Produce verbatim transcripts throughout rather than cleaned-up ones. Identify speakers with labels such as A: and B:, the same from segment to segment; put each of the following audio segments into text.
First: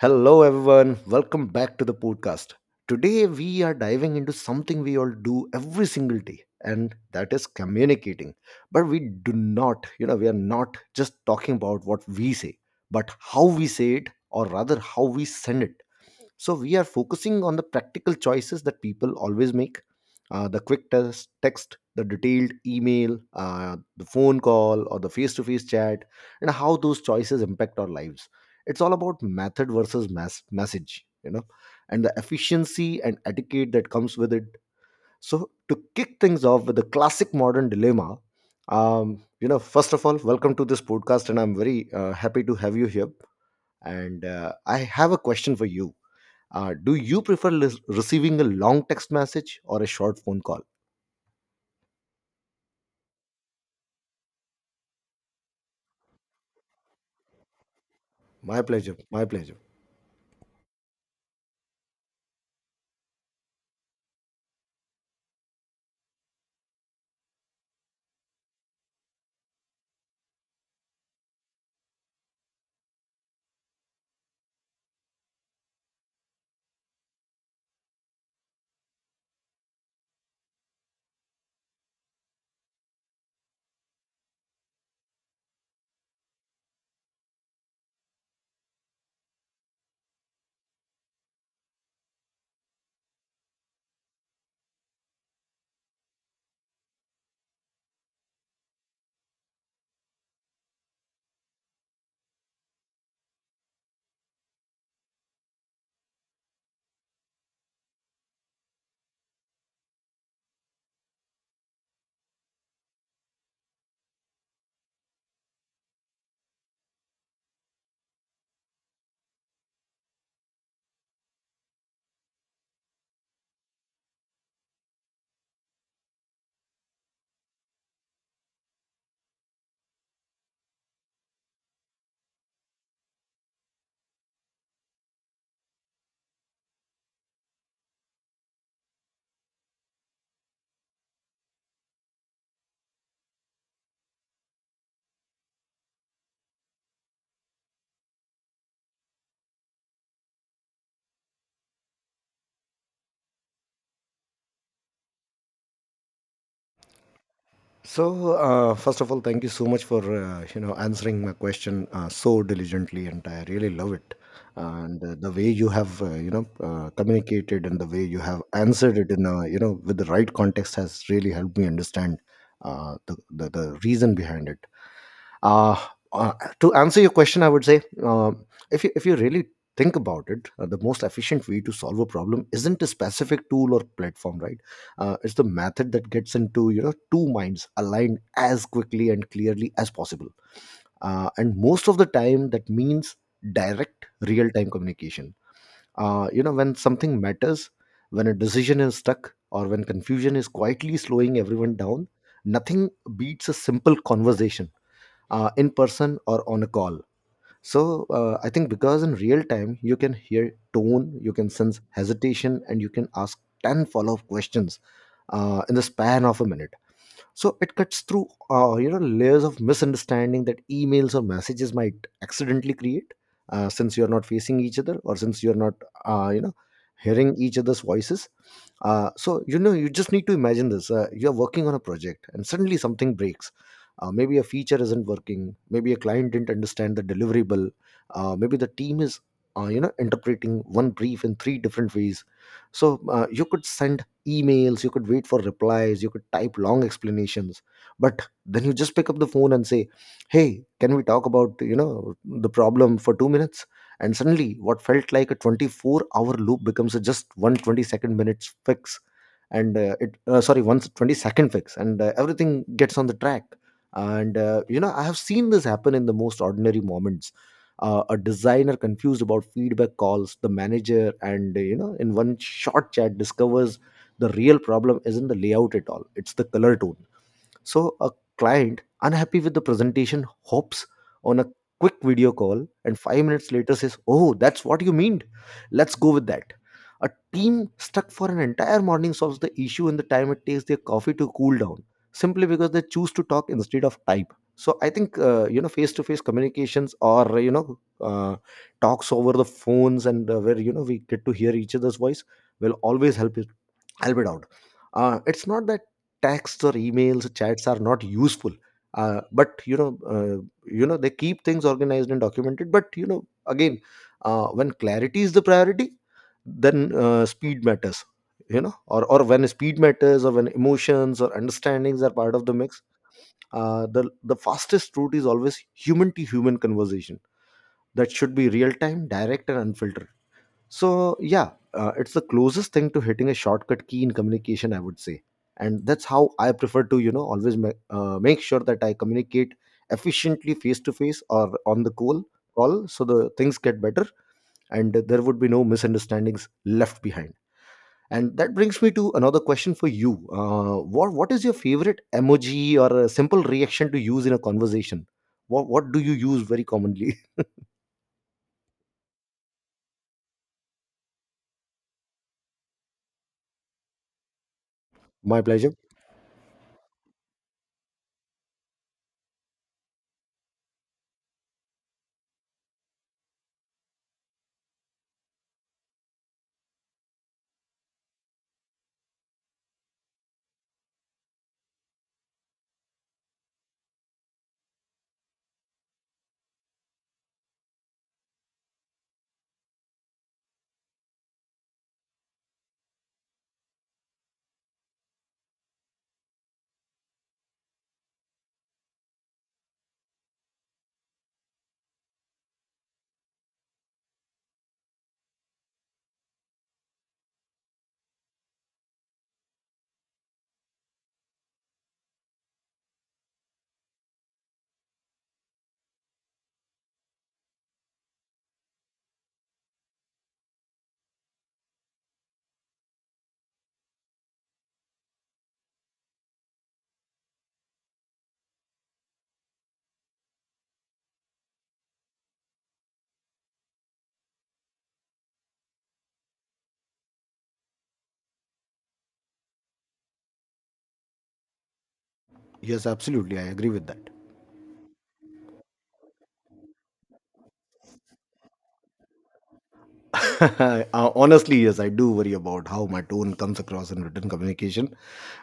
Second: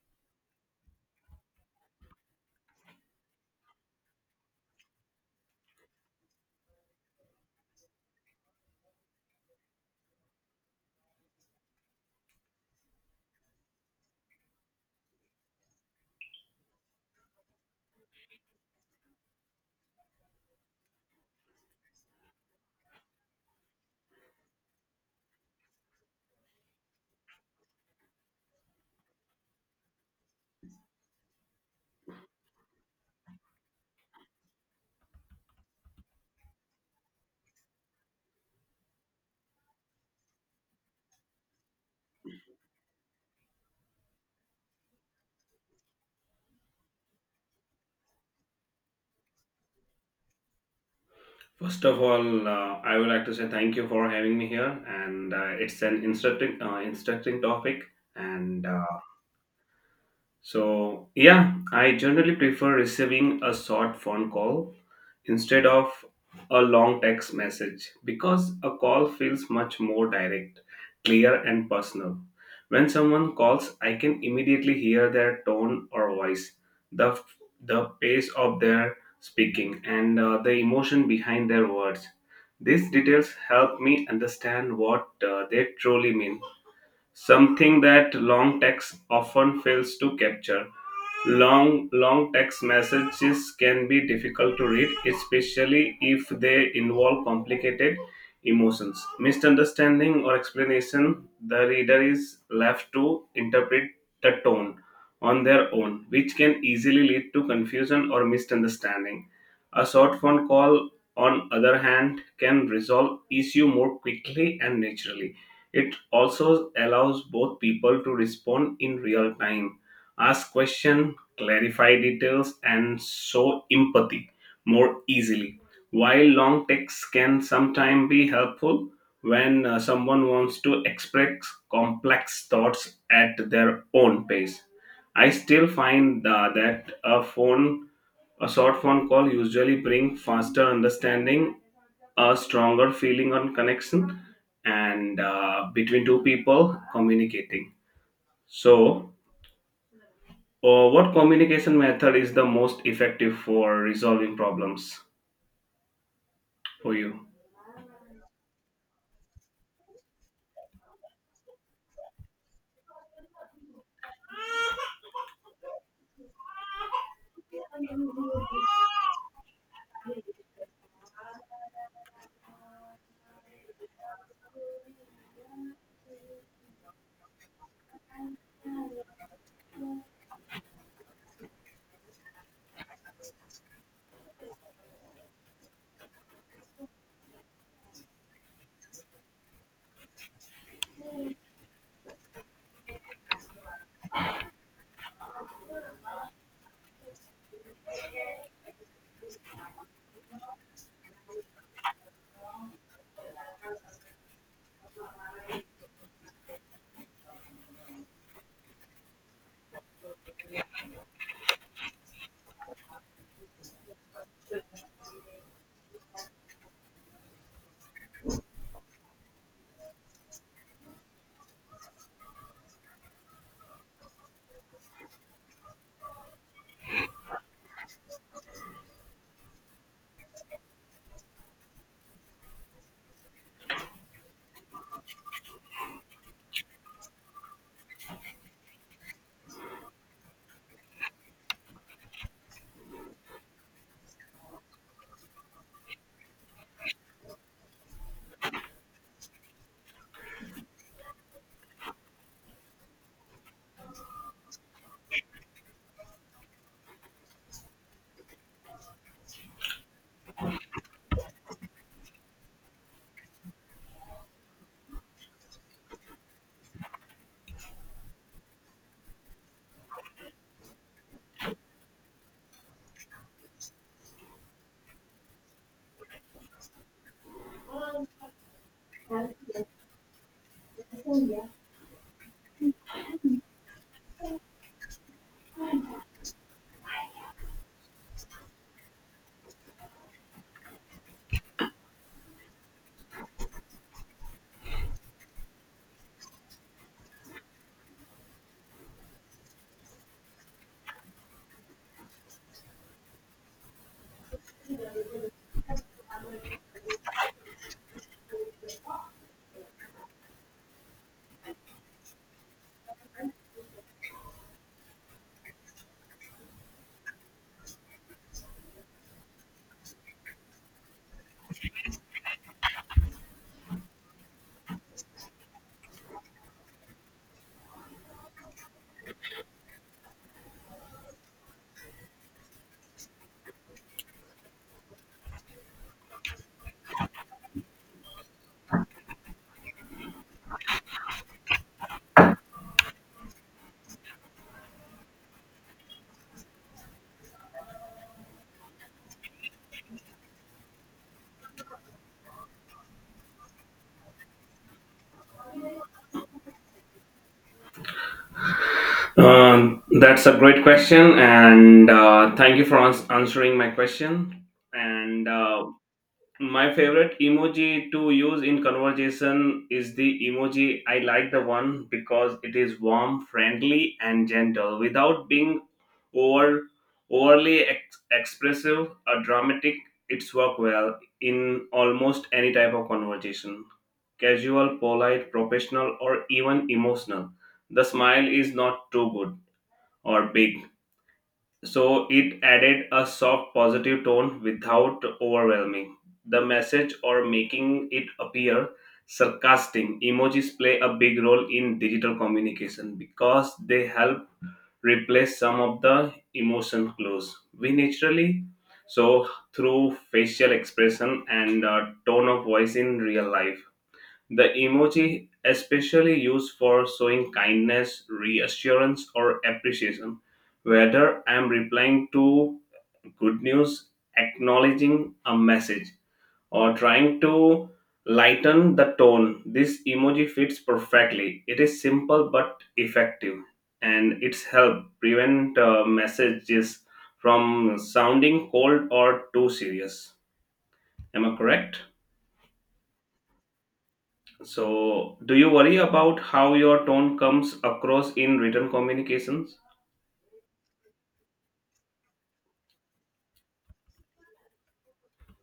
A: Hello, everyone. Welcome back to the podcast. Today, we are diving into something we all do every single day, and that is communicating. But we do not, you know, we are not just talking about what we say, but how we say it, or rather, how we send it. So we are focusing on the practical choices that people always make. Uh, the quick test, text, the detailed email, uh, the phone call, or the face to face chat, and how those choices impact our lives. It's all about method versus mass- message, you know, and the efficiency and etiquette that comes with it. So, to kick things off with the classic modern dilemma, um, you know, first of all, welcome to this podcast, and I'm very uh, happy to have you here. And uh, I have a question for you. Uh, do you prefer lis- receiving a long text message or a short phone call?
B: First of all, uh, I would like to say thank you for having me here, and uh, it's an instructing, uh, instructing topic,
A: My
B: and uh,
A: pleasure. My pleasure.
B: so, yeah, I generally prefer receiving a short phone call instead of a long text message because a call feels much more direct, clear, and personal. When someone calls, I can immediately hear their tone or voice, the, the pace of their speaking, and uh, the emotion behind their words. These details help me understand what uh, they truly mean, something that long text often fails to capture. Long long text messages can be difficult to read, especially if they involve complicated emotions, misunderstanding or explanation. The reader is left to interpret the tone on their own, which can easily lead to confusion or misunderstanding. A short phone call, on other hand, can resolve issue more quickly and naturally. It also allows both people to respond in real time, ask questions, clarify details, and show empathy more easily. While long texts can sometimes be helpful when uh, someone wants to express complex thoughts at their own pace, I still find uh, that a phone a short phone call usually brings faster understanding, a stronger feeling on connection, and uh, between two people communicating. So, uh, what communication method is the most effective for resolving problems for you?
A: So, uh, first of all, thank you so much for uh, you know answering my question uh, so diligently, and I really love it. And uh, the way you have uh, you know uh, communicated and the way you have answered it in a, you know with the right context has really helped me understand uh, the, the the reason behind it. Uh, uh, to answer your question, I would say, um if you if you really think about it, uh, the most efficient way to solve a problem isn't a specific tool or platform, right? Uh, it's the method that gets into, you know, two minds aligned as quickly and clearly as possible. Uh, and most of the time that means direct real-time communication. Uh, you know, when something matters, when a decision is stuck, or when confusion is quietly slowing everyone down, nothing beats a simple conversation, uh, in person or on a call. So uh, I think because in real time you can hear tone, you can sense hesitation, and you can ask ten follow-up questions uh, in the span of a minute. So it cuts through, uh, you know layers of misunderstanding that emails or messages might accidentally create, uh, since you are not facing each other, or since you are not uh, you know hearing each other's voices. Uh, so, you know, you just need to imagine this. Uh, you're working on a project and suddenly something breaks. Uh, maybe a feature isn't working, maybe a client didn't understand the deliverable, uh, maybe the team is uh, you know interpreting one brief in three different ways. So uh, you could send emails, you could wait for replies, you could type long explanations, but then you just pick up the phone and say, hey, can we talk about, you know, the problem for two minutes? And suddenly what felt like a twenty-four hour loop becomes a just one twenty second minutes fix. And uh, it uh, sorry, once twenty second fix, and uh, everything gets on the track. And uh, you know, I have seen this happen in the most ordinary moments. Uh, a designer confused about feedback calls the manager, and uh, you know, in one short chat discovers the real problem isn't the layout at all, it's the color tone. So a client unhappy with the presentation hops on a quick video call, and five minutes later says, oh, that's what you meant, let's go with that. A team stuck for an entire morning solves the issue in the time it takes their coffee to cool down, simply because they choose to talk instead of type. So I think, uh, you know face to face communications, or you know uh, talks over the phones, and uh, where you know we get to hear each other's voice will always help. I'll be down. Uh, it's not that texts or emails, chats are not useful, uh, but you know, uh, you know, they keep things organized and documented. But you know, again, uh, when clarity is the priority, then uh, speed matters. You know, or or when speed matters, or when emotions or understandings are part of the mix, uh, the the fastest route is always human to human conversation. That should be real time, direct, and unfiltered. So yeah, uh, it's the closest thing to hitting a shortcut key in communication, I would say, and that's how I prefer to, you know, always ma- uh, make sure that I communicate efficiently face to face or on the call call, so the things get better and there would be no misunderstandings left behind. And that brings me to another question for you. Uh, what what is your favorite emoji or a simple reaction to use in a conversation? What what do you use very commonly?
B: Um, that's a great question, and uh, thank you for ans- answering my question. And
A: My
B: uh,
A: pleasure.
B: My favorite emoji to use in conversation is the emoji. I like the one because it is warm, friendly, and gentle without being over overly ex- expressive or dramatic. It's work well in almost any type of conversation. Casual, polite, professional, or even emotional. The smile is not too good or big, so it added a soft positive tone without overwhelming the message or making it appear sarcastic. Emojis play a big role in digital communication because they help replace some of the emotion clues we naturally, so through facial expression and uh, tone of voice in real life, the emoji especially used for showing kindness, reassurance or appreciation. Whether I'm replying to good news, acknowledging a message or trying to lighten the tone, this emoji fits perfectly. It is simple but effective, and it's help prevent uh, messages from sounding cold or too serious. Am I correct?
A: Yes, absolutely, I agree with that.
B: So, do you worry about how your tone comes across in written communications?
A: Uh, Honestly, yes, I do worry about how my tone comes across in written communication.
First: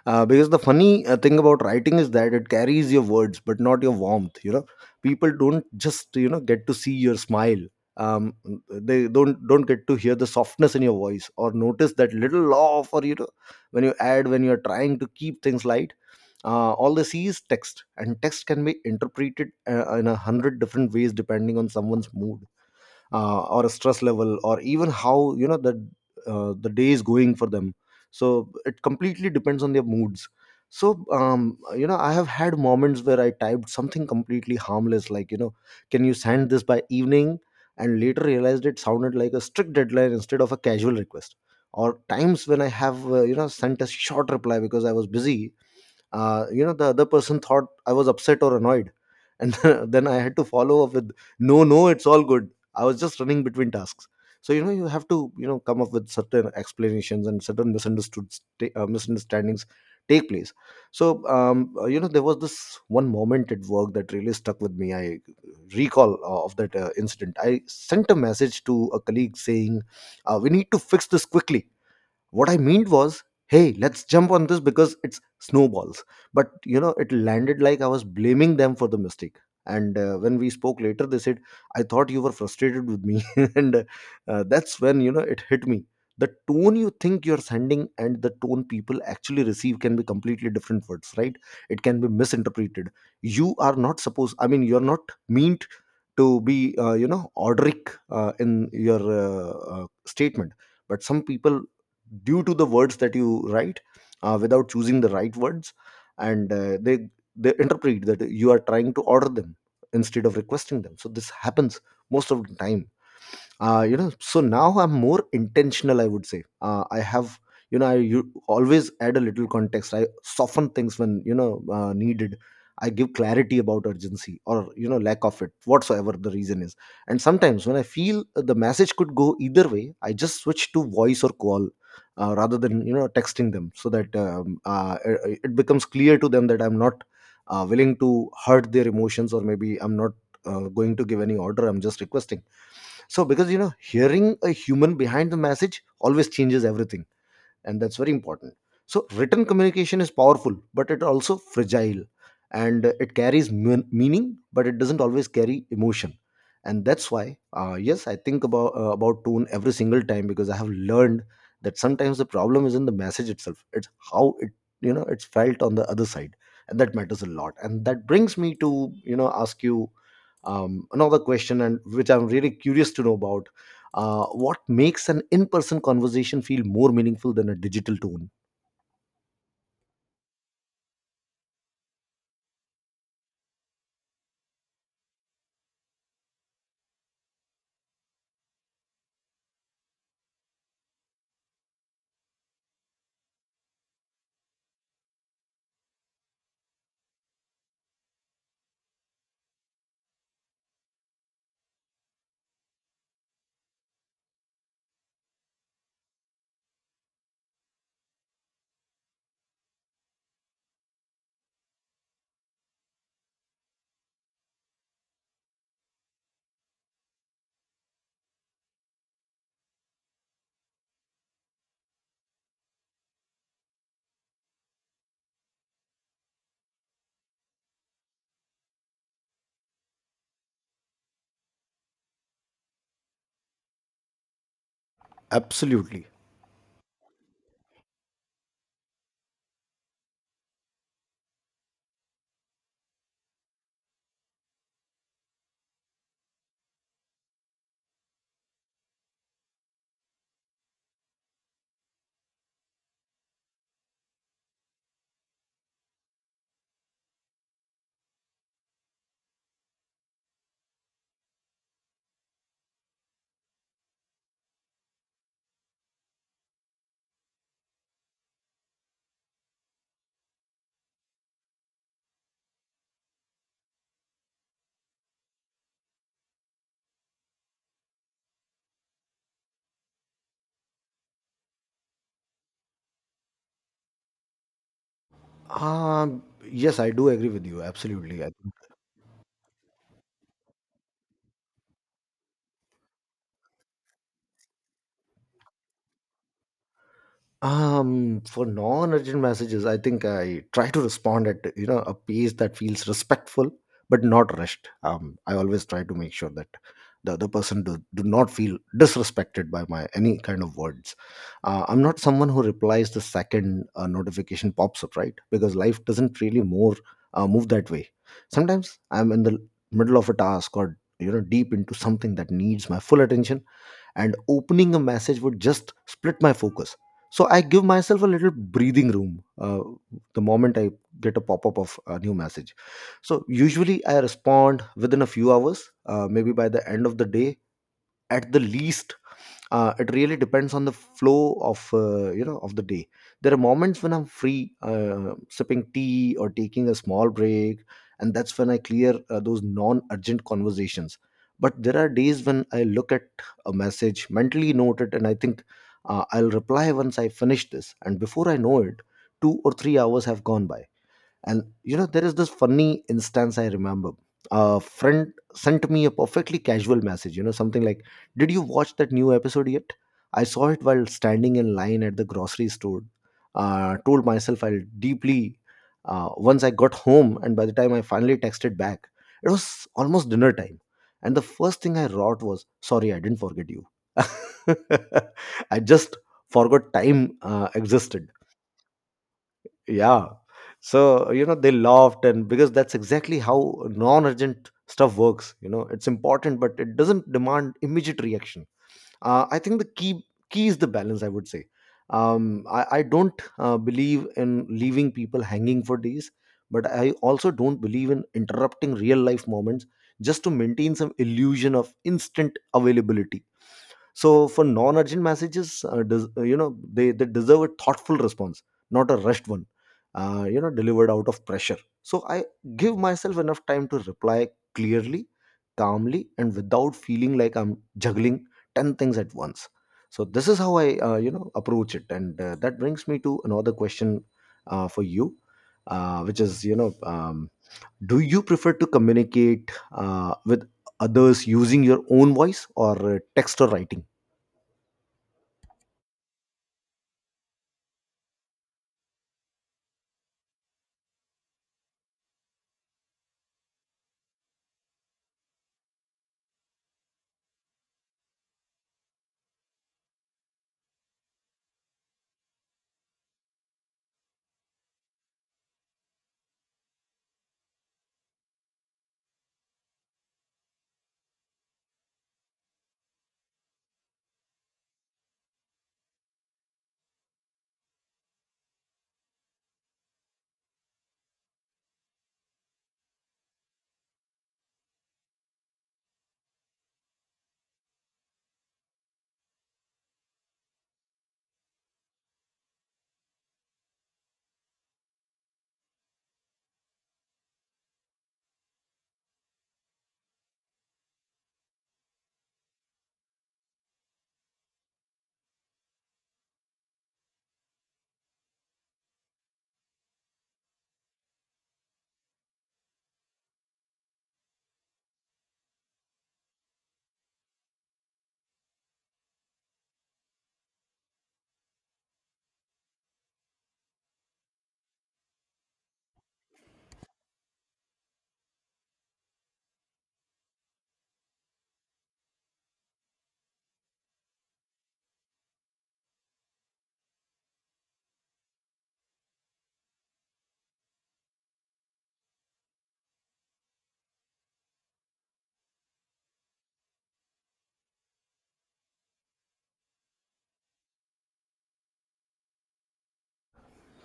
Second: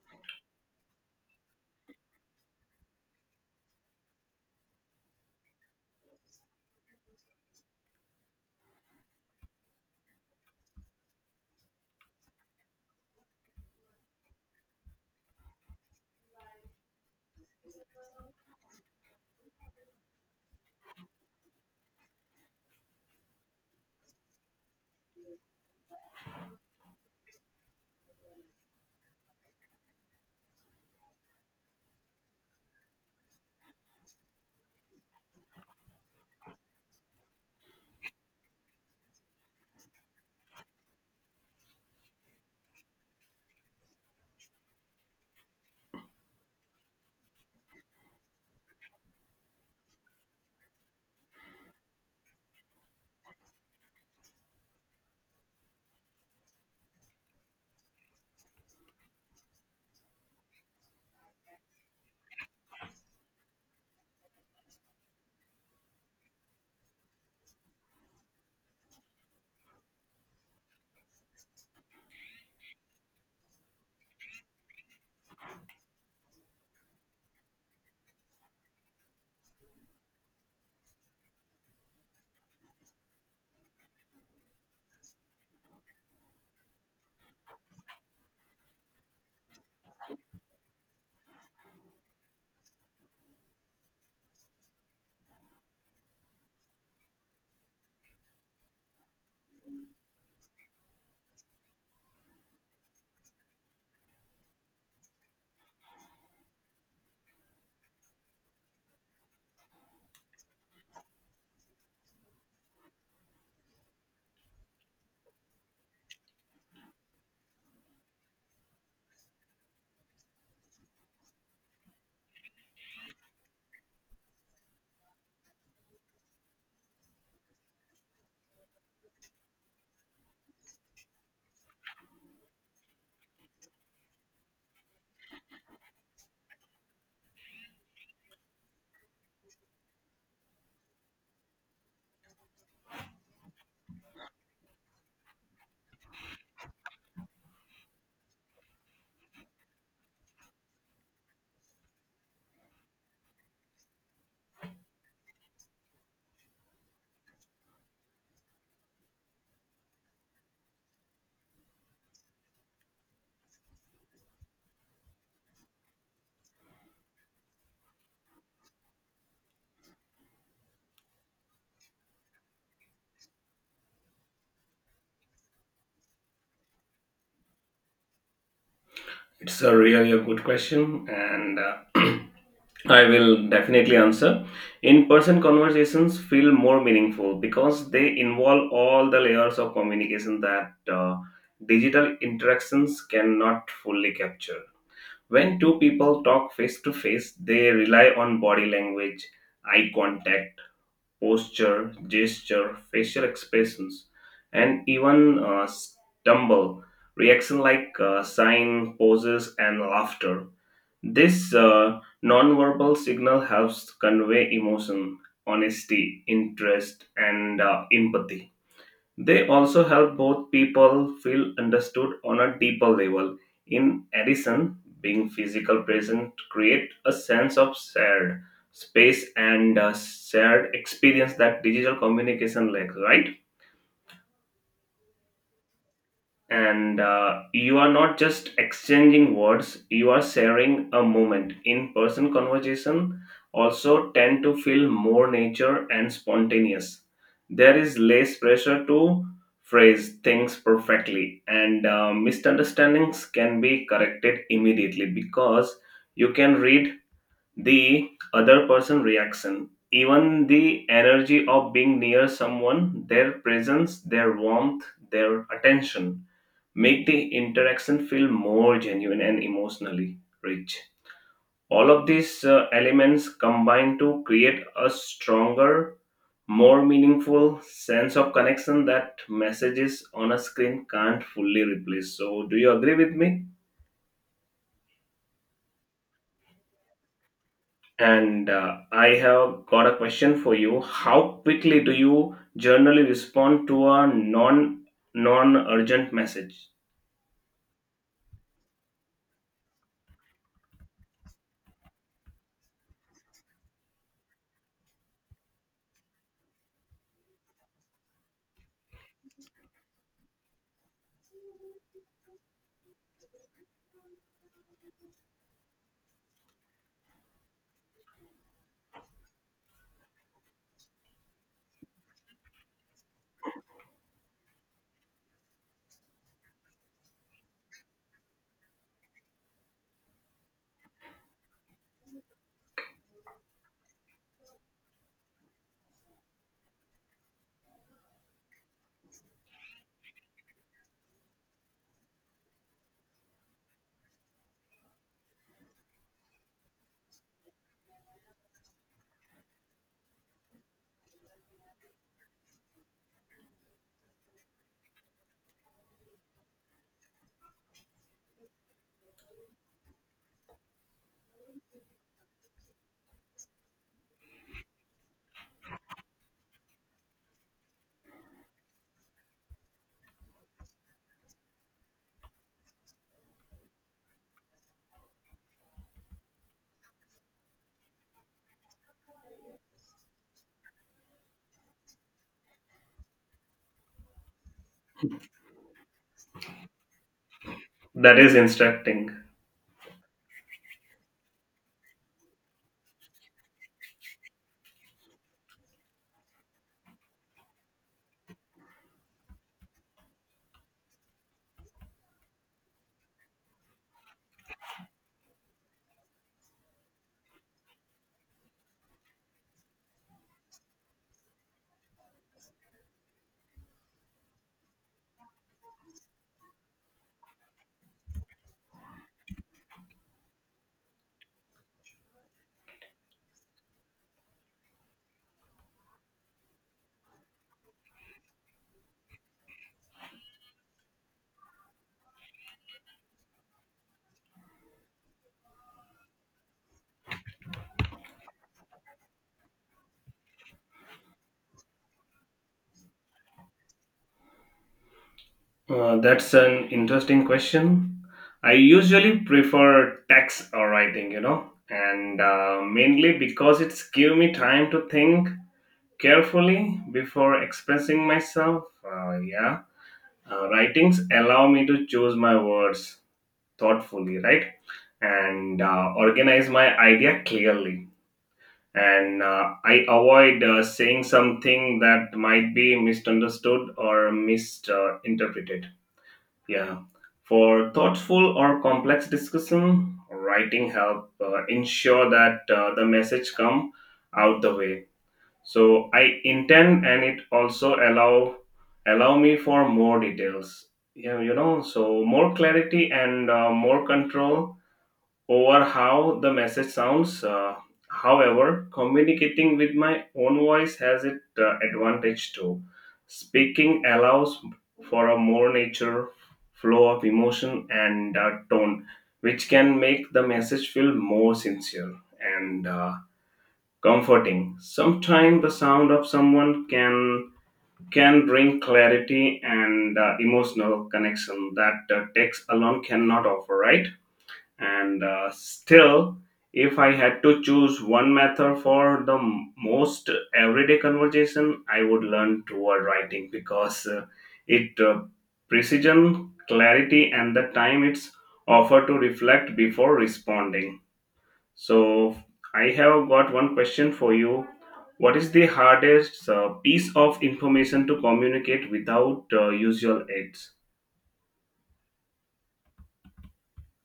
A: Uh, because the funny uh, thing about writing is that it carries your words, but not your warmth. You know, people don't just, you know, get to see your smile. Um, they don't don't get to hear the softness in your voice, or notice that little laugh, or you know, when you add when you're trying to keep things light. Uh, all they see is text, and text can be interpreted uh, in a hundred different ways depending on someone's mood, uh, or a stress level, or even how, you know, the uh, the day is going for them. So it completely depends on their moods. So um, you know, I have had moments where I typed something completely harmless, like, you know, can you send this by evening, and later realized it sounded like a strict deadline instead of a casual request. Or times when I have uh, you know, sent a short reply because I was busy, uh, you know, the other person thought I was upset or annoyed, and then I had to follow up with, no, no, it's all good, I was just running between tasks. So you know, you have to, you know, come up with certain explanations, and certain misunderstood sta- uh, misunderstandings take place. So um, uh, you know, there was this one moment at work that really stuck with me. I recall uh, of that uh, incident. I sent a message to a colleague saying, uh, we need to fix this quickly. What I meant was, hey, let's jump on this because it's snowballs. But you know, it landed like I was blaming them for the mistake. And uh, when we spoke later, they said, I thought you were frustrated with me. and uh, uh, That's when, you know, it hit me. The tone you think you're sending and the tone people actually receive can be completely different words, right? It can be misinterpreted. You are not supposed, I mean, you're not meant to be, uh, you know, orderic uh, in your uh, uh, statement. But some people, due to the words that you write uh, without choosing the right words, and uh, they they interpret that you are trying to order them instead of requesting them. So this happens most of the time. Uh, you know, so now I'm more intentional, I would say. uh, I have, you know, I you always add a little context, I soften things when, you know, uh, needed. I give clarity about urgency, or you know, lack of it, whatsoever the reason is. And sometimes when I feel the message could go either way, I just switch to voice or call, uh, rather than, you know, texting them, so that um, uh, it it becomes clear to them that I'm not uh, willing to hurt their emotions, or maybe I'm not uh, going to give any order, I'm just requesting. So because, you know, hearing a human behind the message always changes everything, and that's very important. So written communication is powerful, but it also fragile, and it carries mean- meaning, but it doesn't always carry emotion. And that's why uh, yes, I think about uh, about tone every single time, because I have learned that sometimes the problem is in the message itself, it's how it, you know, it's felt on the other side, and that matters a lot. And that brings me to, you know, ask you um, another question, and which I'm really curious to know about. Uh, what makes an in person conversation feel more meaningful than a digital tone?
B: It's a really a good question, and uh, I will definitely answer. In person conversations feel more meaningful because they involve all the layers of communication that uh, digital interactions cannot fully capture. When two people talk face to face, they rely on body language, eye contact, posture, gesture, facial expressions, and even uh, stumble reaction like uh, sign, poses, and laughter. This uh, nonverbal signal helps convey emotion, honesty, interest, and uh, empathy. They also help both people feel understood on a deeper level. In addition, being physical present create a sense of shared space and uh, shared experience that digital communication lacks, right?
A: Absolutely.
B: and uh, you are not just exchanging words, you are sharing a moment. In person conversation also tend to feel more nature and spontaneous. There is less pressure to phrase things perfectly, and uh, misunderstandings can be corrected immediately because you can read the other person reaction. Even the energy of being near someone, their presence, their warmth, their attention, make the interaction feel more genuine and emotionally rich. All of these uh, elements combine to create a stronger, more meaningful sense of connection that messages on a screen can't fully replace. So, do you agree with me?
A: Um, yes, I do agree with you. Absolutely. I
B: And uh, I have got a question for you. How quickly do you generally respond to a non non urgent message?
A: Um, for non-urgent messages, I think I try to respond at, you know, a pace that feels respectful but not rushed. Um, I always try to make sure that the other person do, do not feel disrespected by my any kind of words. Uh, I'm not someone who replies the second a notification pops up, right? Because life doesn't really more uh, move that way. Sometimes I'm in the middle of a task or you know deep into something that needs my full attention, and opening a message would just split my focus. So I give myself a little breathing room uh, the moment I get a pop-up of a new message. So usually I respond within a few hours, uh, maybe by the end of the day at the least. Uh, it really depends on the flow of, uh, you know of the day. There are moments when I'm free, uh, sipping tea or taking a small break, and that's when I clear uh, those non urgent conversations. But there are days when I look at a message, mentally note it, and I think, uh, I'll reply once I finish this, and before I know it, two or three hours have gone by. And you know, there is this funny instance I remember. A friend sent me a perfectly casual message, you know, something like, "Did you watch that new episode yet?" I saw it while standing in line at the grocery store. Uh, told myself I'll deeply uh, once I got home, and by the time I finally texted back, it was almost dinner time. And the first thing I wrote was, "Sorry, I didn't forget you." I just forgot time uh, existed.
B: That is instructing?
A: Yeah. So you know they laughed and because that's exactly how non-urgent stuff works, you know it's important but it doesn't demand immediate reaction. uh, I think the key key is the balance, I would say. um, I, I don't uh, believe in leaving people hanging for days, but I also don't believe in interrupting real life moments just to maintain some illusion of instant availability. So for non-urgent messages, uh, des- uh, you know they, they deserve a thoughtful response, not a rushed one, uh, you know delivered out of pressure. So I give myself enough time to reply, clearly, calmly, and without feeling like I'm juggling ten things at once. So this is how I uh, you know approach it. And uh, that brings me to another question uh, for you, uh, which is, you know um, do you prefer to communicate uh, with others using your own voice or uh, text or writing?
B: Uh, that's an interesting question. I usually prefer text or writing, you know, and uh, mainly because it's give me time to think carefully before expressing myself. Uh, yeah, uh, writings allow me to choose my words thoughtfully, right? and uh, organize my idea clearly. And uh, I avoid uh, saying something that might be misunderstood or misinterpreted. Yeah. For thoughtful or complex discussion, writing help uh, ensure that uh, the message come out the way. So I intend, and it also allow allow me for more details. Yeah, you know, so more clarity and uh, more control over how the message sounds. Uh, however, communicating with my own voice has its uh, advantage too. Speaking allows for a more nature flow of emotion and uh, tone, which can make the message feel more sincere and uh, comforting. Sometimes the sound of someone can can bring clarity and uh, emotional connection that uh, text alone cannot offer. Right. And uh, still, if I had to choose one method for the m- most everyday conversation, I would learn toward writing because uh, it uh, precision, clarity and the time it's offered to reflect before responding. So I have got one question for you: what is the hardest uh, piece of information to communicate without uh, usual aids?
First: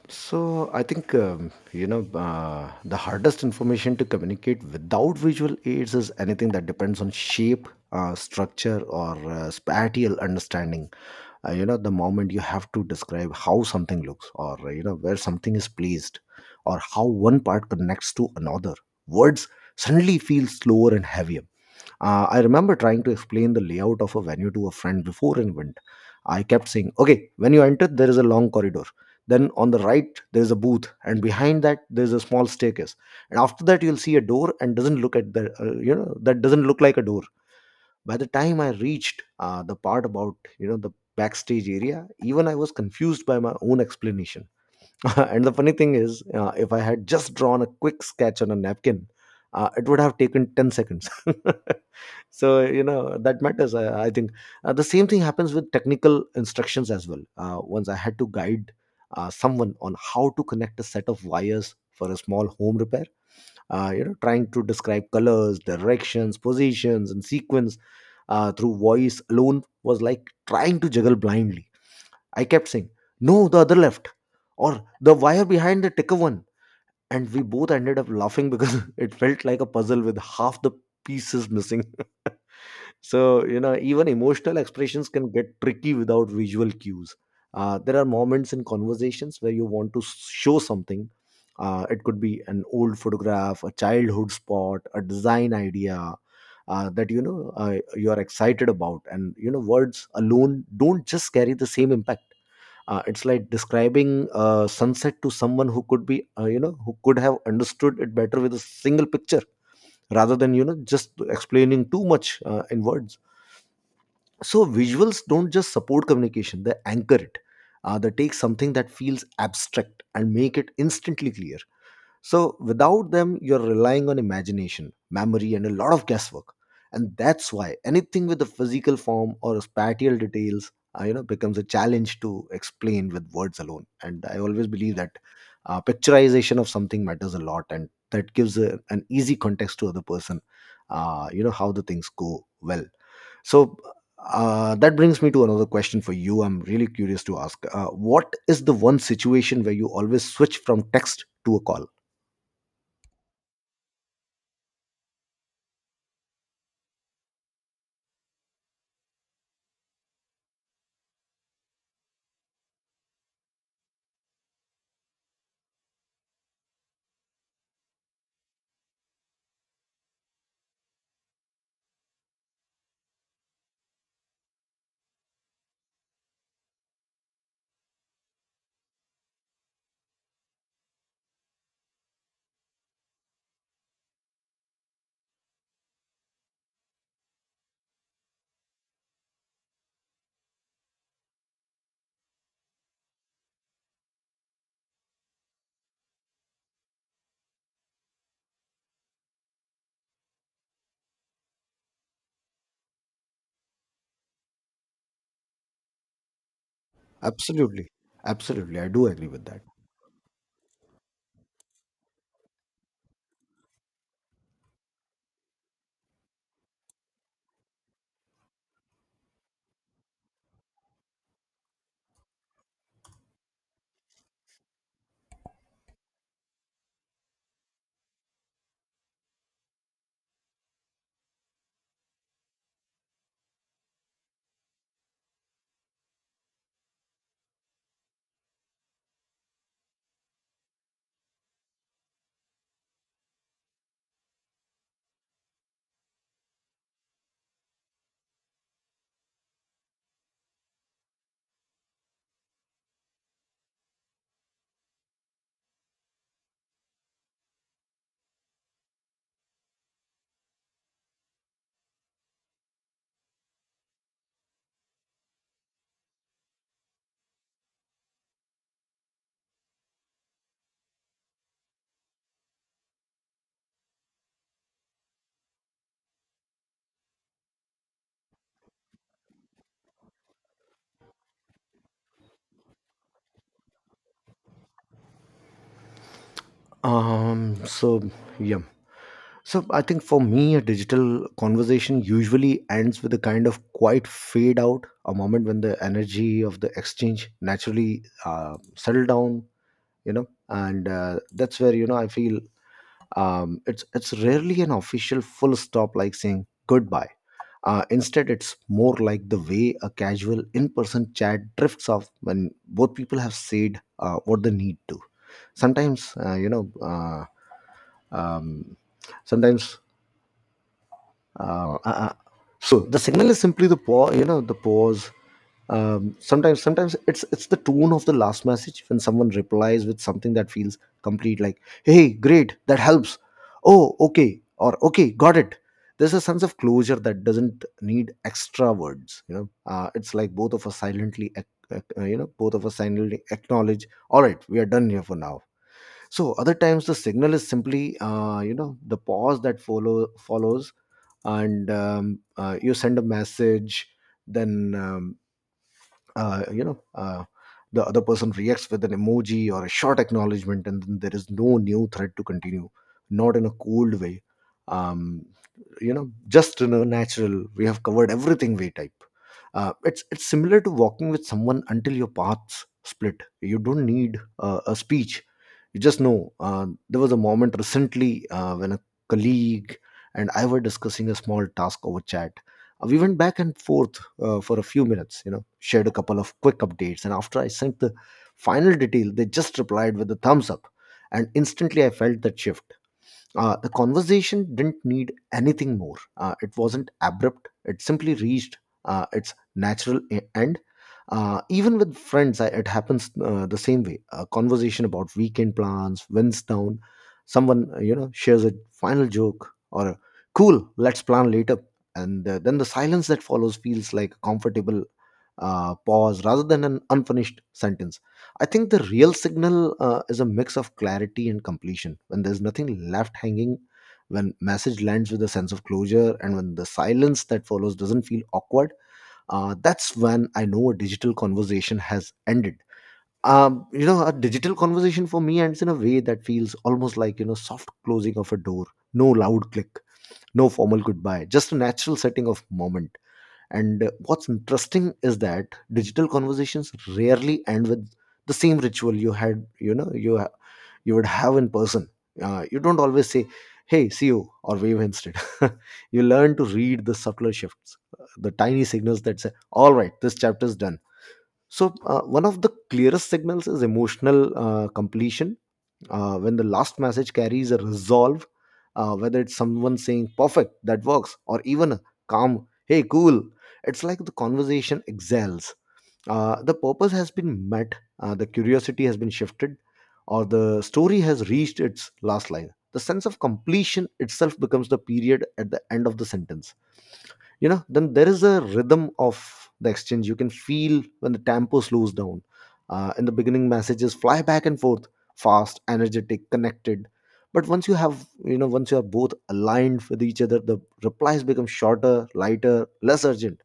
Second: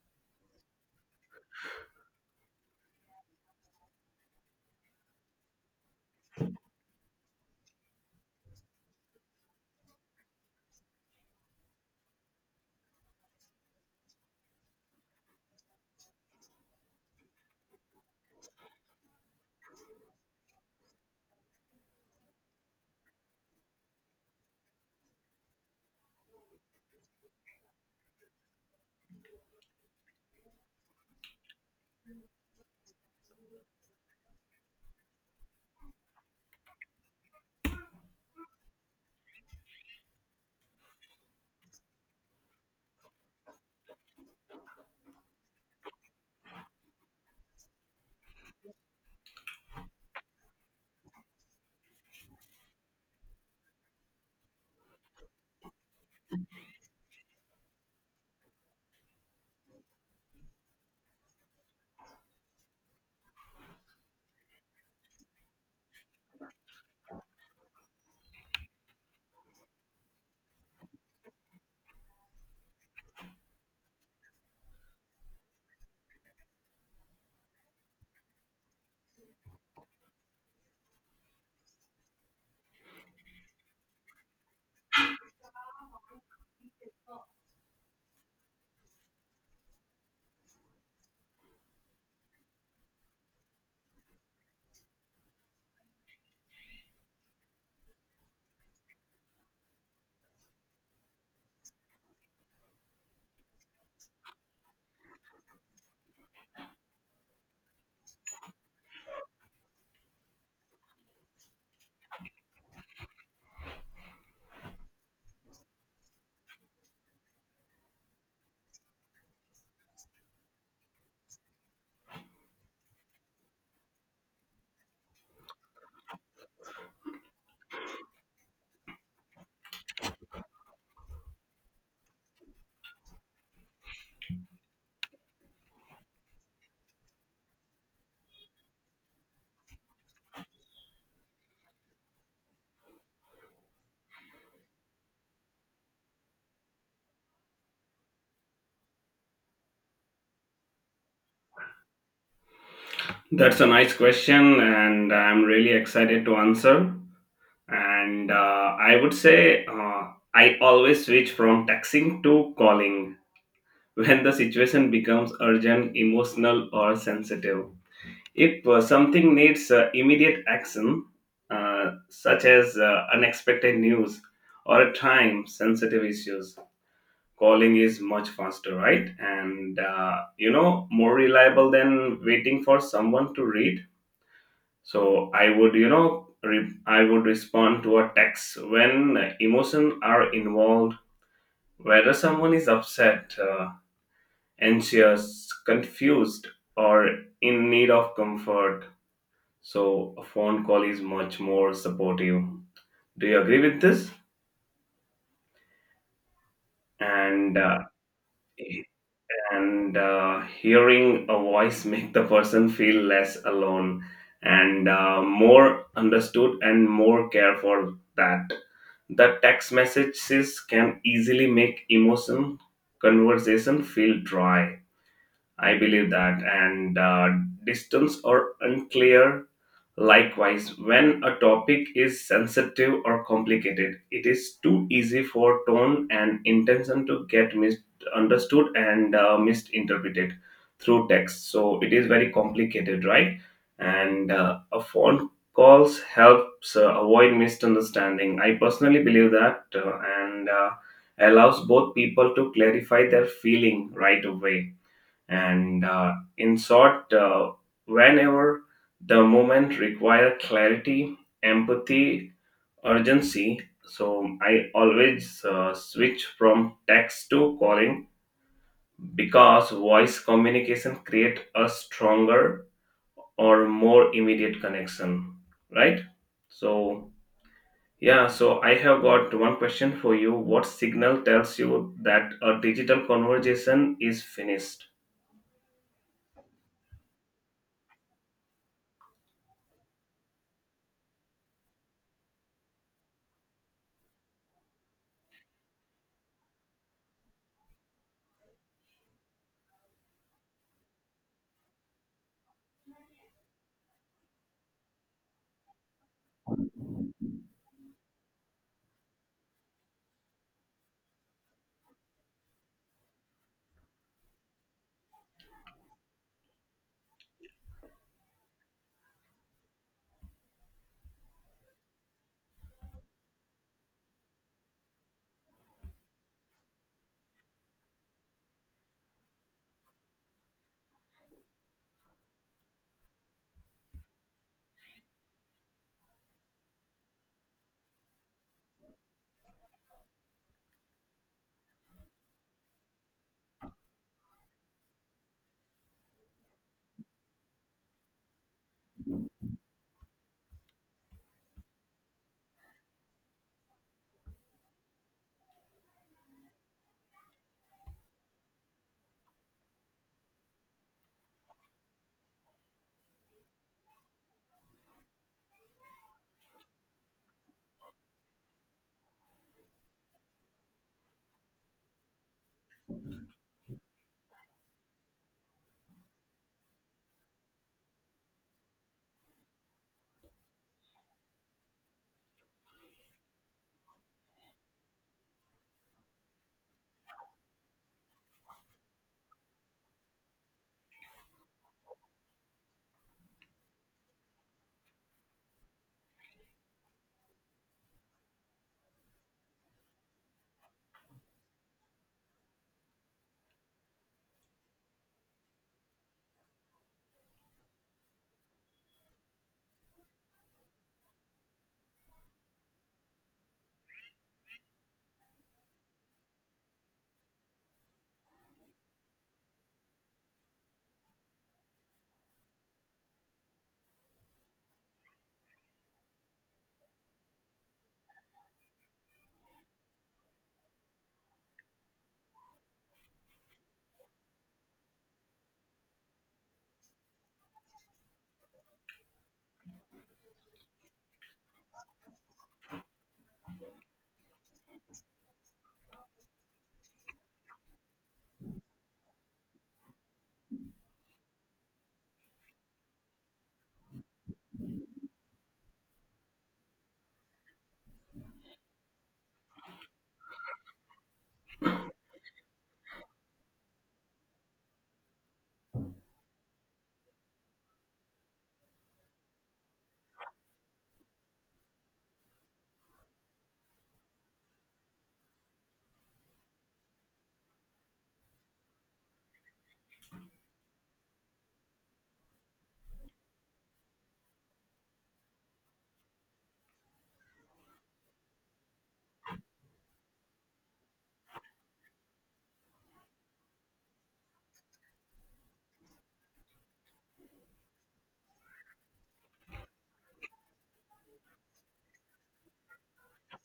A: So I think, um, you know uh, the hardest information to communicate without visual aids is anything that depends on shape, uh, structure, or uh, spatial understanding. Uh, you know, the moment you have to describe how something looks, or uh, you know where something is placed, or how one part connects to another, words suddenly feel slower and heavier. Uh, I remember trying to explain the layout of a venue to a friend before an event. I kept saying, okay, when you enter, there is a long corridor. Then on the right, there is a booth, and behind that, there is a small staircase. And after that, you'll see a door, and doesn't look at the, uh, you know, that doesn't look like a door. By the time I reached uh, the part about, you know, the backstage area, even I was confused by my own explanation. And the funny thing is, uh, if I had just drawn a quick sketch on a napkin, uh, it would have taken ten seconds. So you know that matters, i, I think. Uh, the same thing happens with technical instructions as well. Uh, once I had to guide uh, someone on how to connect a set of wires for a small home repair. Uh, you know trying to describe colors, directions, positions and sequence uh, through voice alone was like trying to juggle blindly. I kept saying, "No, the other left," or "the wire behind the thicker one," and we both ended up laughing because it felt like a puzzle with half the pieces missing. So, you know, even emotional expressions can get tricky without visual cues. Uh, there are moments in conversations where you want to s- show something. Uh, it could be an old photograph, a childhood spot, a design idea uh, that you know uh, you are excited about. And you know, words alone don't just carry the same impact. Uh, it's like describing a sunset to someone who could be, uh, you know, who could have understood it better with a single picture rather than you know just explaining too much uh, in words. So visuals don't just support communication, they anchor it. Uh, they take something that feels abstract and make it instantly clear. So without them, you're relying on imagination, memory, and a lot of guesswork. And that's why anything with a physical form or spatial details, uh, you know, becomes a challenge to explain with words alone. And I always believe that uh, picturization of something matters a lot, and that gives a, an easy context to other person. Uh, you know how the things go well. So uh, that brings me to another question for you. I'm really curious to ask. Uh, what is the one situation where you always switch from text to a call?
B: That's a nice question, and I'm really excited to answer. And uh, i would say uh, I always switch from texting to calling when the situation becomes urgent, emotional or sensitive. If uh, something needs uh, immediate action, uh, such as uh, unexpected news or a time sensitive issues, calling is much faster, right? And uh, you know, more reliable than waiting for someone to read. So I would, you know, re- I would respond to a text when emotions are involved, whether someone is upset, uh, anxious, confused, or in need of comfort. So a phone call is much more supportive. Do you agree with this? And uh,
A: Absolutely. Absolutely, I do agree with that.
B: and uh, hearing a voice make the person feel less alone, and uh, more understood and more care for that. The text messages can easily make emotion conversation feel dry, I believe that, and uh, distance or unclear. Likewise, when a topic is sensitive or complicated, it is too easy for tone and intention to get misunderstood and uh, misinterpreted through text. So it is very complicated, right? And uh, A phone calls helps uh, avoid misunderstanding. I personally believe that uh, and uh, allows both people to clarify their feeling right away, and uh, in short, uh, whenever the moment require clarity, empathy, urgency, so I always uh, switch from text to calling because voice communication create a stronger or more immediate connection, right. So, yeah, so I have got one question for you: what signal tells you that a digital conversation is finished?
A: Um, so, yeah. So, I think for me, a digital conversation usually ends with a kind of quiet fade out, a moment when the energy of the exchange naturally uh, settle down, you know, and uh, that's where, you know, I feel um, it's, it's rarely an official full stop like saying goodbye. Uh, instead, it's more like the way a casual in person chat drifts off when both people have said uh, what they need to. Sometimes uh, you know uh, um, sometimes uh, uh, uh, so the signal is simply the pause, you know the pause. Um, sometimes sometimes it's it's the tone of the last message, when someone replies with something that feels complete, like "Hey, great, that helps," "Oh, okay," or "Okay, got it." There's a sense of closure that doesn't need extra words. You know uh, it's like both of us silently ac- ac- uh, you know both of us silently acknowledge, "All right, we are done here for now." So other times the signal is simply uh, you know the pause that follow follows. And um, uh, you send a message, then um, uh, you know uh, the other person reacts with an emoji or a short acknowledgement, and then there is no new thread to continue, not in a cold way, um, you know just in a natural "we have covered everything" way type. uh, it's it's similar to walking with someone until your paths split. You don't need uh, a speech. You just know. Uh, there was a moment recently uh, when a colleague and I were discussing a small task over chat. Uh, we went back and forth uh, for a few minutes, you know, shared a couple of quick updates. And after I sent the final detail, they just replied with a thumbs up. And instantly I felt that shift. Uh, the conversation didn't need anything more. Uh, it wasn't abrupt. It simply reached uh, its natural e- end. Uh, even with friends, I, it happens uh, the same way. A conversation about weekend plans winds down. Someone uh, you know shares a final joke or a, "Cool, let's plan later." And uh, then the silence that follows feels like a comfortable uh, pause rather than an unfinished sentence. I think the real signal uh, is a mix of clarity and completion. When there's nothing left hanging, when message lands with a sense of closure, and when the silence that follows doesn't feel awkward, uh, that's when I know a digital conversation has ended. Um, you know, a digital conversation for me ends in a way that feels almost like you know soft closing of a door, no loud click, no formal goodbye, just a natural setting of moment. And uh, what's interesting is that digital conversations rarely end with the same ritual you had, you know, you ha- you would have in person. Uh, you don't always say, "Hey, see you," or wave instead. You learn to read the subtler shifts, uh, the tiny signals that say, "All right, this chapter is done." So, uh, one of the clearest signals is emotional uh, completion, uh, when the last message carries a resolve, uh, whether it's someone saying, "Perfect, that works," or even a calm, "Hey, cool," it's like the conversation excels. Uh, the purpose has been met, uh, the curiosity has been shifted, or the story has reached its last line. The sense of completion itself becomes the period at the end of the sentence you know Then there is a rhythm of the exchange you can feel when the tempo slows down. Uh, in the beginning messages fly back and forth, fast, energetic, connected. But once you have, you know once you are both aligned with each other, the replies become shorter, lighter, less urgent.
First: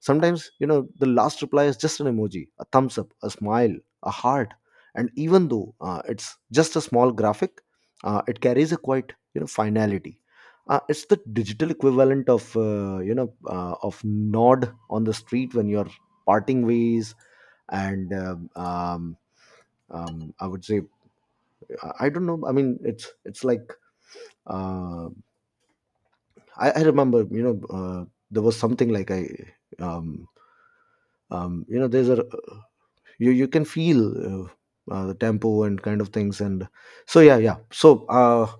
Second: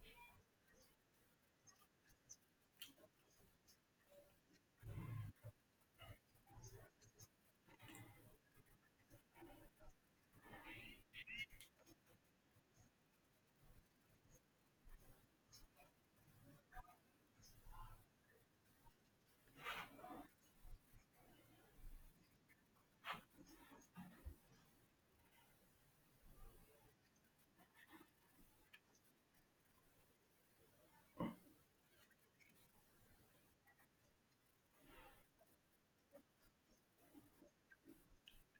A: Sometimes, you know, the last reply is just an emoji, a thumbs up, a smile, a heart. And even though uh, it's just a small graphic, uh, it carries a quite, you know, finality. Uh, it's the digital equivalent of, uh, you know, uh, of nod on the street when you're parting ways. And um, um, um, I would say, I I don't know. I mean, it's it's like, uh, I, I remember, you know, uh, there was something like I, um, um, you know, there's a, you you can feel uh, uh, the tempo and kind of things. And so, yeah yeah so uh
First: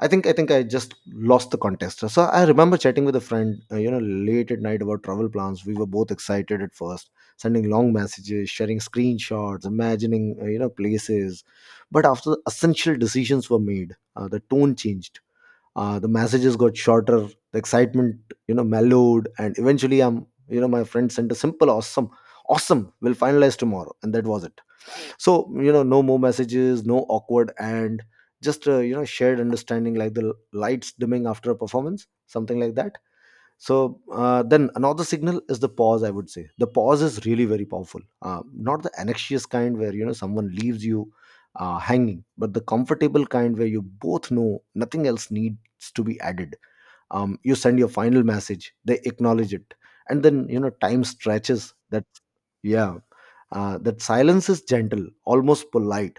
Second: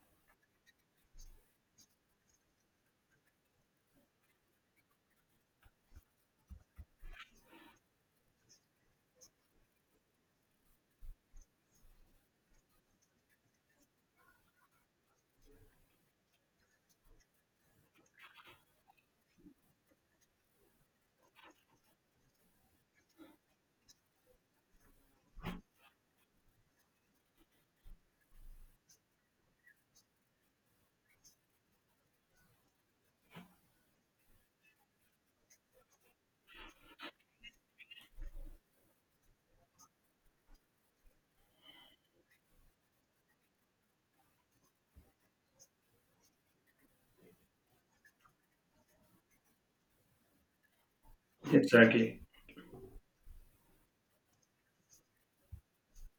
A: I think i think I just lost the contest. So I remember chatting with a friend, uh, you know late at night about travel plans. We were both excited at first, sending long messages, sharing screenshots, imagining, uh, you know places. But after the essential decisions were made, uh, the tone changed. Uh, the messages got shorter, the excitement, you know mellowed, and eventually I'm you know my friend sent a simple, "Awesome, awesome, we'll finalize tomorrow," and that was it. So, you know no more messages, no awkward and just, uh, you know shared understanding, like the lights dimming after a performance, something like that. So, uh, then another signal is the pause. I would say the pause is really very powerful. Uh, not the anxious kind where, you know, someone leaves you uh, hanging, but the comfortable kind where you both know nothing else needs to be added. Um, you send your final message, they acknowledge it, and then, you know, time stretches that.
B: Exactly.
A: Yeah. Uh, that silence is gentle, almost polite.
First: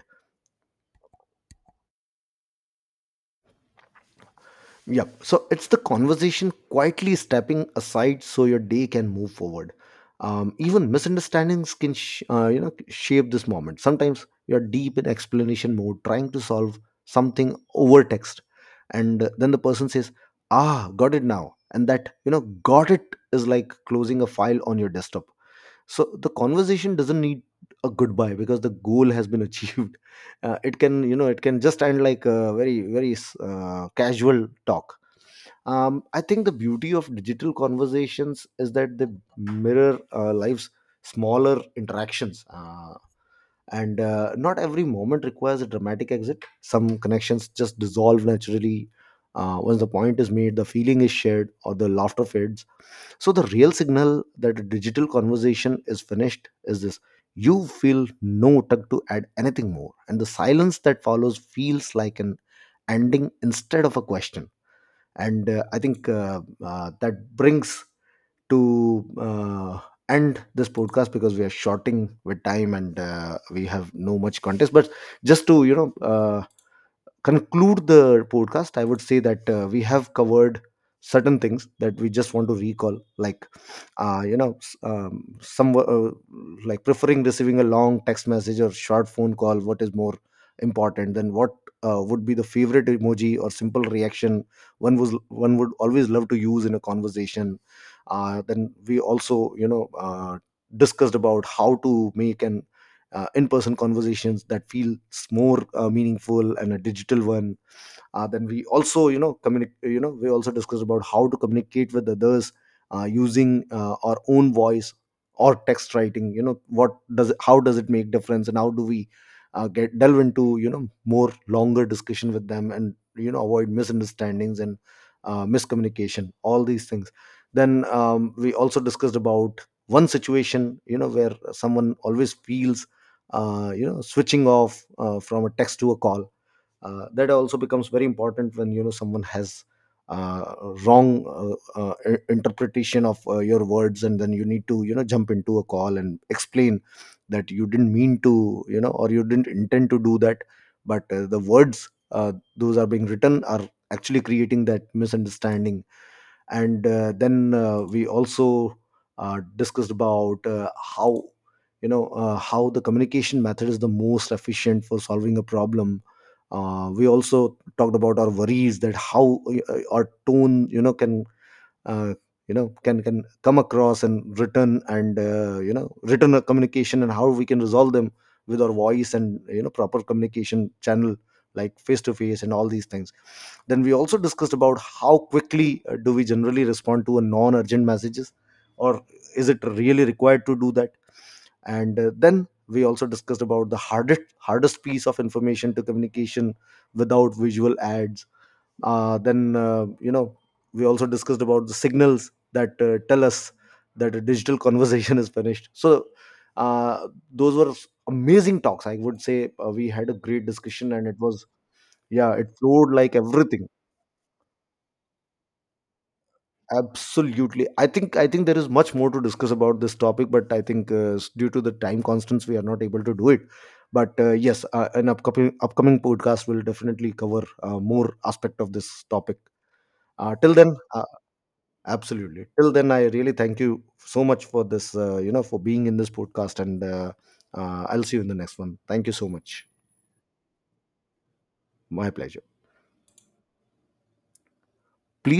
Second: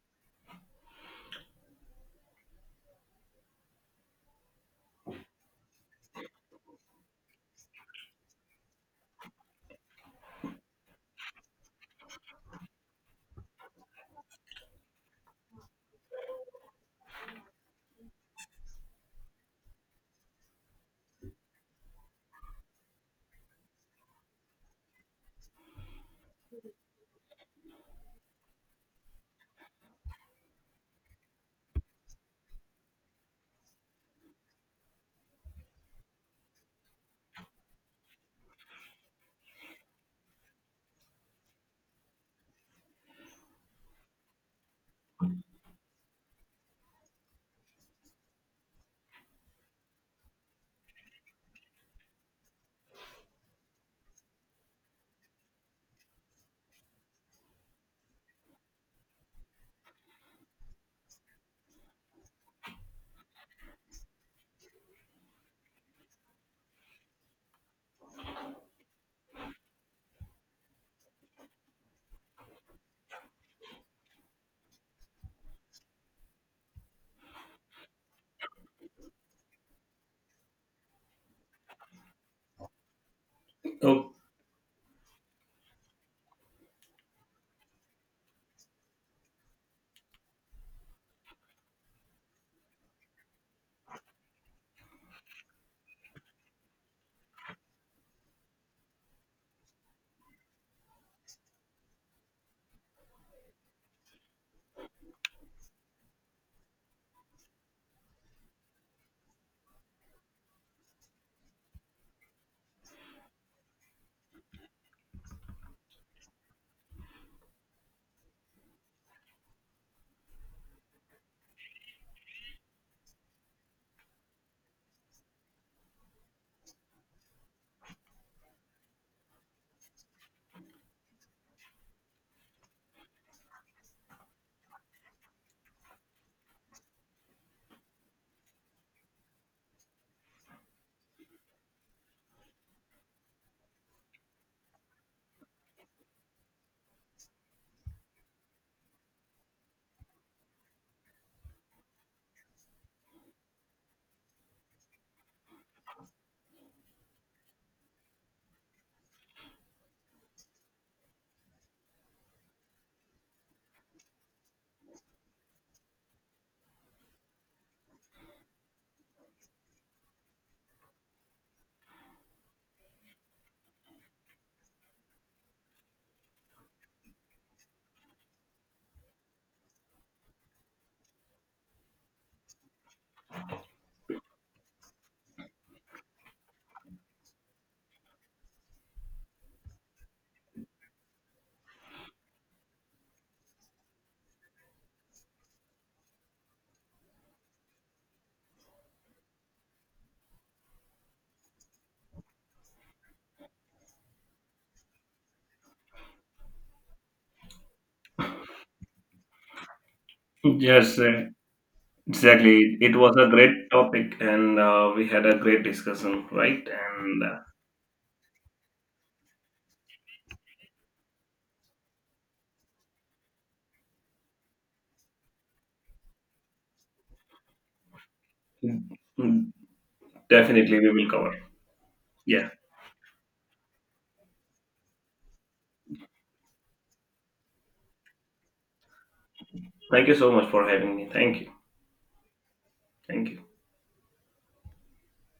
A: Yep. So it's the conversation quietly stepping aside so your day can move forward. Um, even misunderstandings can, sh- uh, you know, shape this moment. Sometimes you're deep in explanation mode, trying to solve something over text, and uh, then the person says, "Ah, got it now," and that, you know, "got it" is like closing a file on your desktop. So the conversation doesn't need a goodbye because the goal has been achieved. Uh, it can, you know, it can just end like a very, very uh, casual talk. um, I think the beauty of digital conversations is that they mirror uh, life's smaller interactions. Uh, and uh, Not every moment requires a dramatic exit. Some connections just dissolve naturally. Uh, once the point is made, the feeling is shared, or the laughter fades. So the real signal that a digital conversation is finished is this: you feel no tug to add anything more, and the silence that follows feels like an ending instead of a question. And uh, I think, uh, uh, that brings to uh, end this podcast, because we are shorting with time and uh, we have no much contest, but just to, you know, uh, conclude the podcast, I would say that uh, we have covered certain things that we just want to recall, like uh, you know, s- um, some, uh, like preferring receiving a long text message or short phone call. What is more important than what uh, would be the favorite emoji or simple reaction one was one would always love to use in a conversation. Uh, then we also, you know uh, discussed about how to make an uh, in-person conversations that feels more uh, meaningful and a digital one. Uh, then we also, you know communicate you know we also discussed about how to communicate with others uh, using uh, our own voice or text writing. You know, what does it, how does it make difference, and how do we uh, get delve into, you know, more longer discussion with them, and, you know, avoid misunderstandings and uh, miscommunication, all these things. Then um, we also discussed about one situation, you know, where someone always feels uh, you know switching off uh, from a text to a call. Uh, that also becomes very important when, you know, someone has uh, wrong uh, uh, i- interpretation of uh, your words, and then you need to, you know, jump into a call and explain that you didn't mean to, you know, or you didn't intend to do that, but uh, the words uh, those are being written are actually creating that misunderstanding. And uh, then uh, we also uh, discussed about uh, how, you know, uh, how the communication method is the most efficient for solving a problem. Uh, we also talked about our worries, that how uh, our tone, you know, can uh, you know can can come across and written, and uh, you know, written a communication, and how we can resolve them with our voice and, you know, proper communication channel, like face to face and all these things. Then we also discussed about how quickly uh, do we generally respond to a non-urgent messages, or is it really required to do that. And uh, then we also discussed about the hardest hardest piece of information to communication without visual ads. Uh, then uh, you know We also discussed about the signals that uh, tell us that a digital conversation is finished. So uh, those were amazing talks, I would say. Uh, we had a great discussion,
B: Yes,
A: and it
B: eh,
A: was, yeah, it
B: exactly.
A: flowed
B: It was
A: like
B: a
A: everything.
B: great topic, and uh, we had a great discussion, right? And uh,
A: Absolutely. I think I think there is much more to discuss about this topic, but I think uh, s- due to the time constraints, we are not able to do it. But uh, yes, uh, an upcoming upcoming podcast will definitely cover uh, more aspect of this topic.
B: mm,
A: Uh, till then,
B: definitely we
A: uh,
B: will cover.
A: absolutely.
B: Yeah.
A: Till then, I really thank you so much for this. Uh, you know, for being in this podcast, and uh, uh, I'll see you in the next one. Thank you so much.
B: Thank you so much for having me. Thank you.
A: My pleasure.
B: Thank you.
A: Please.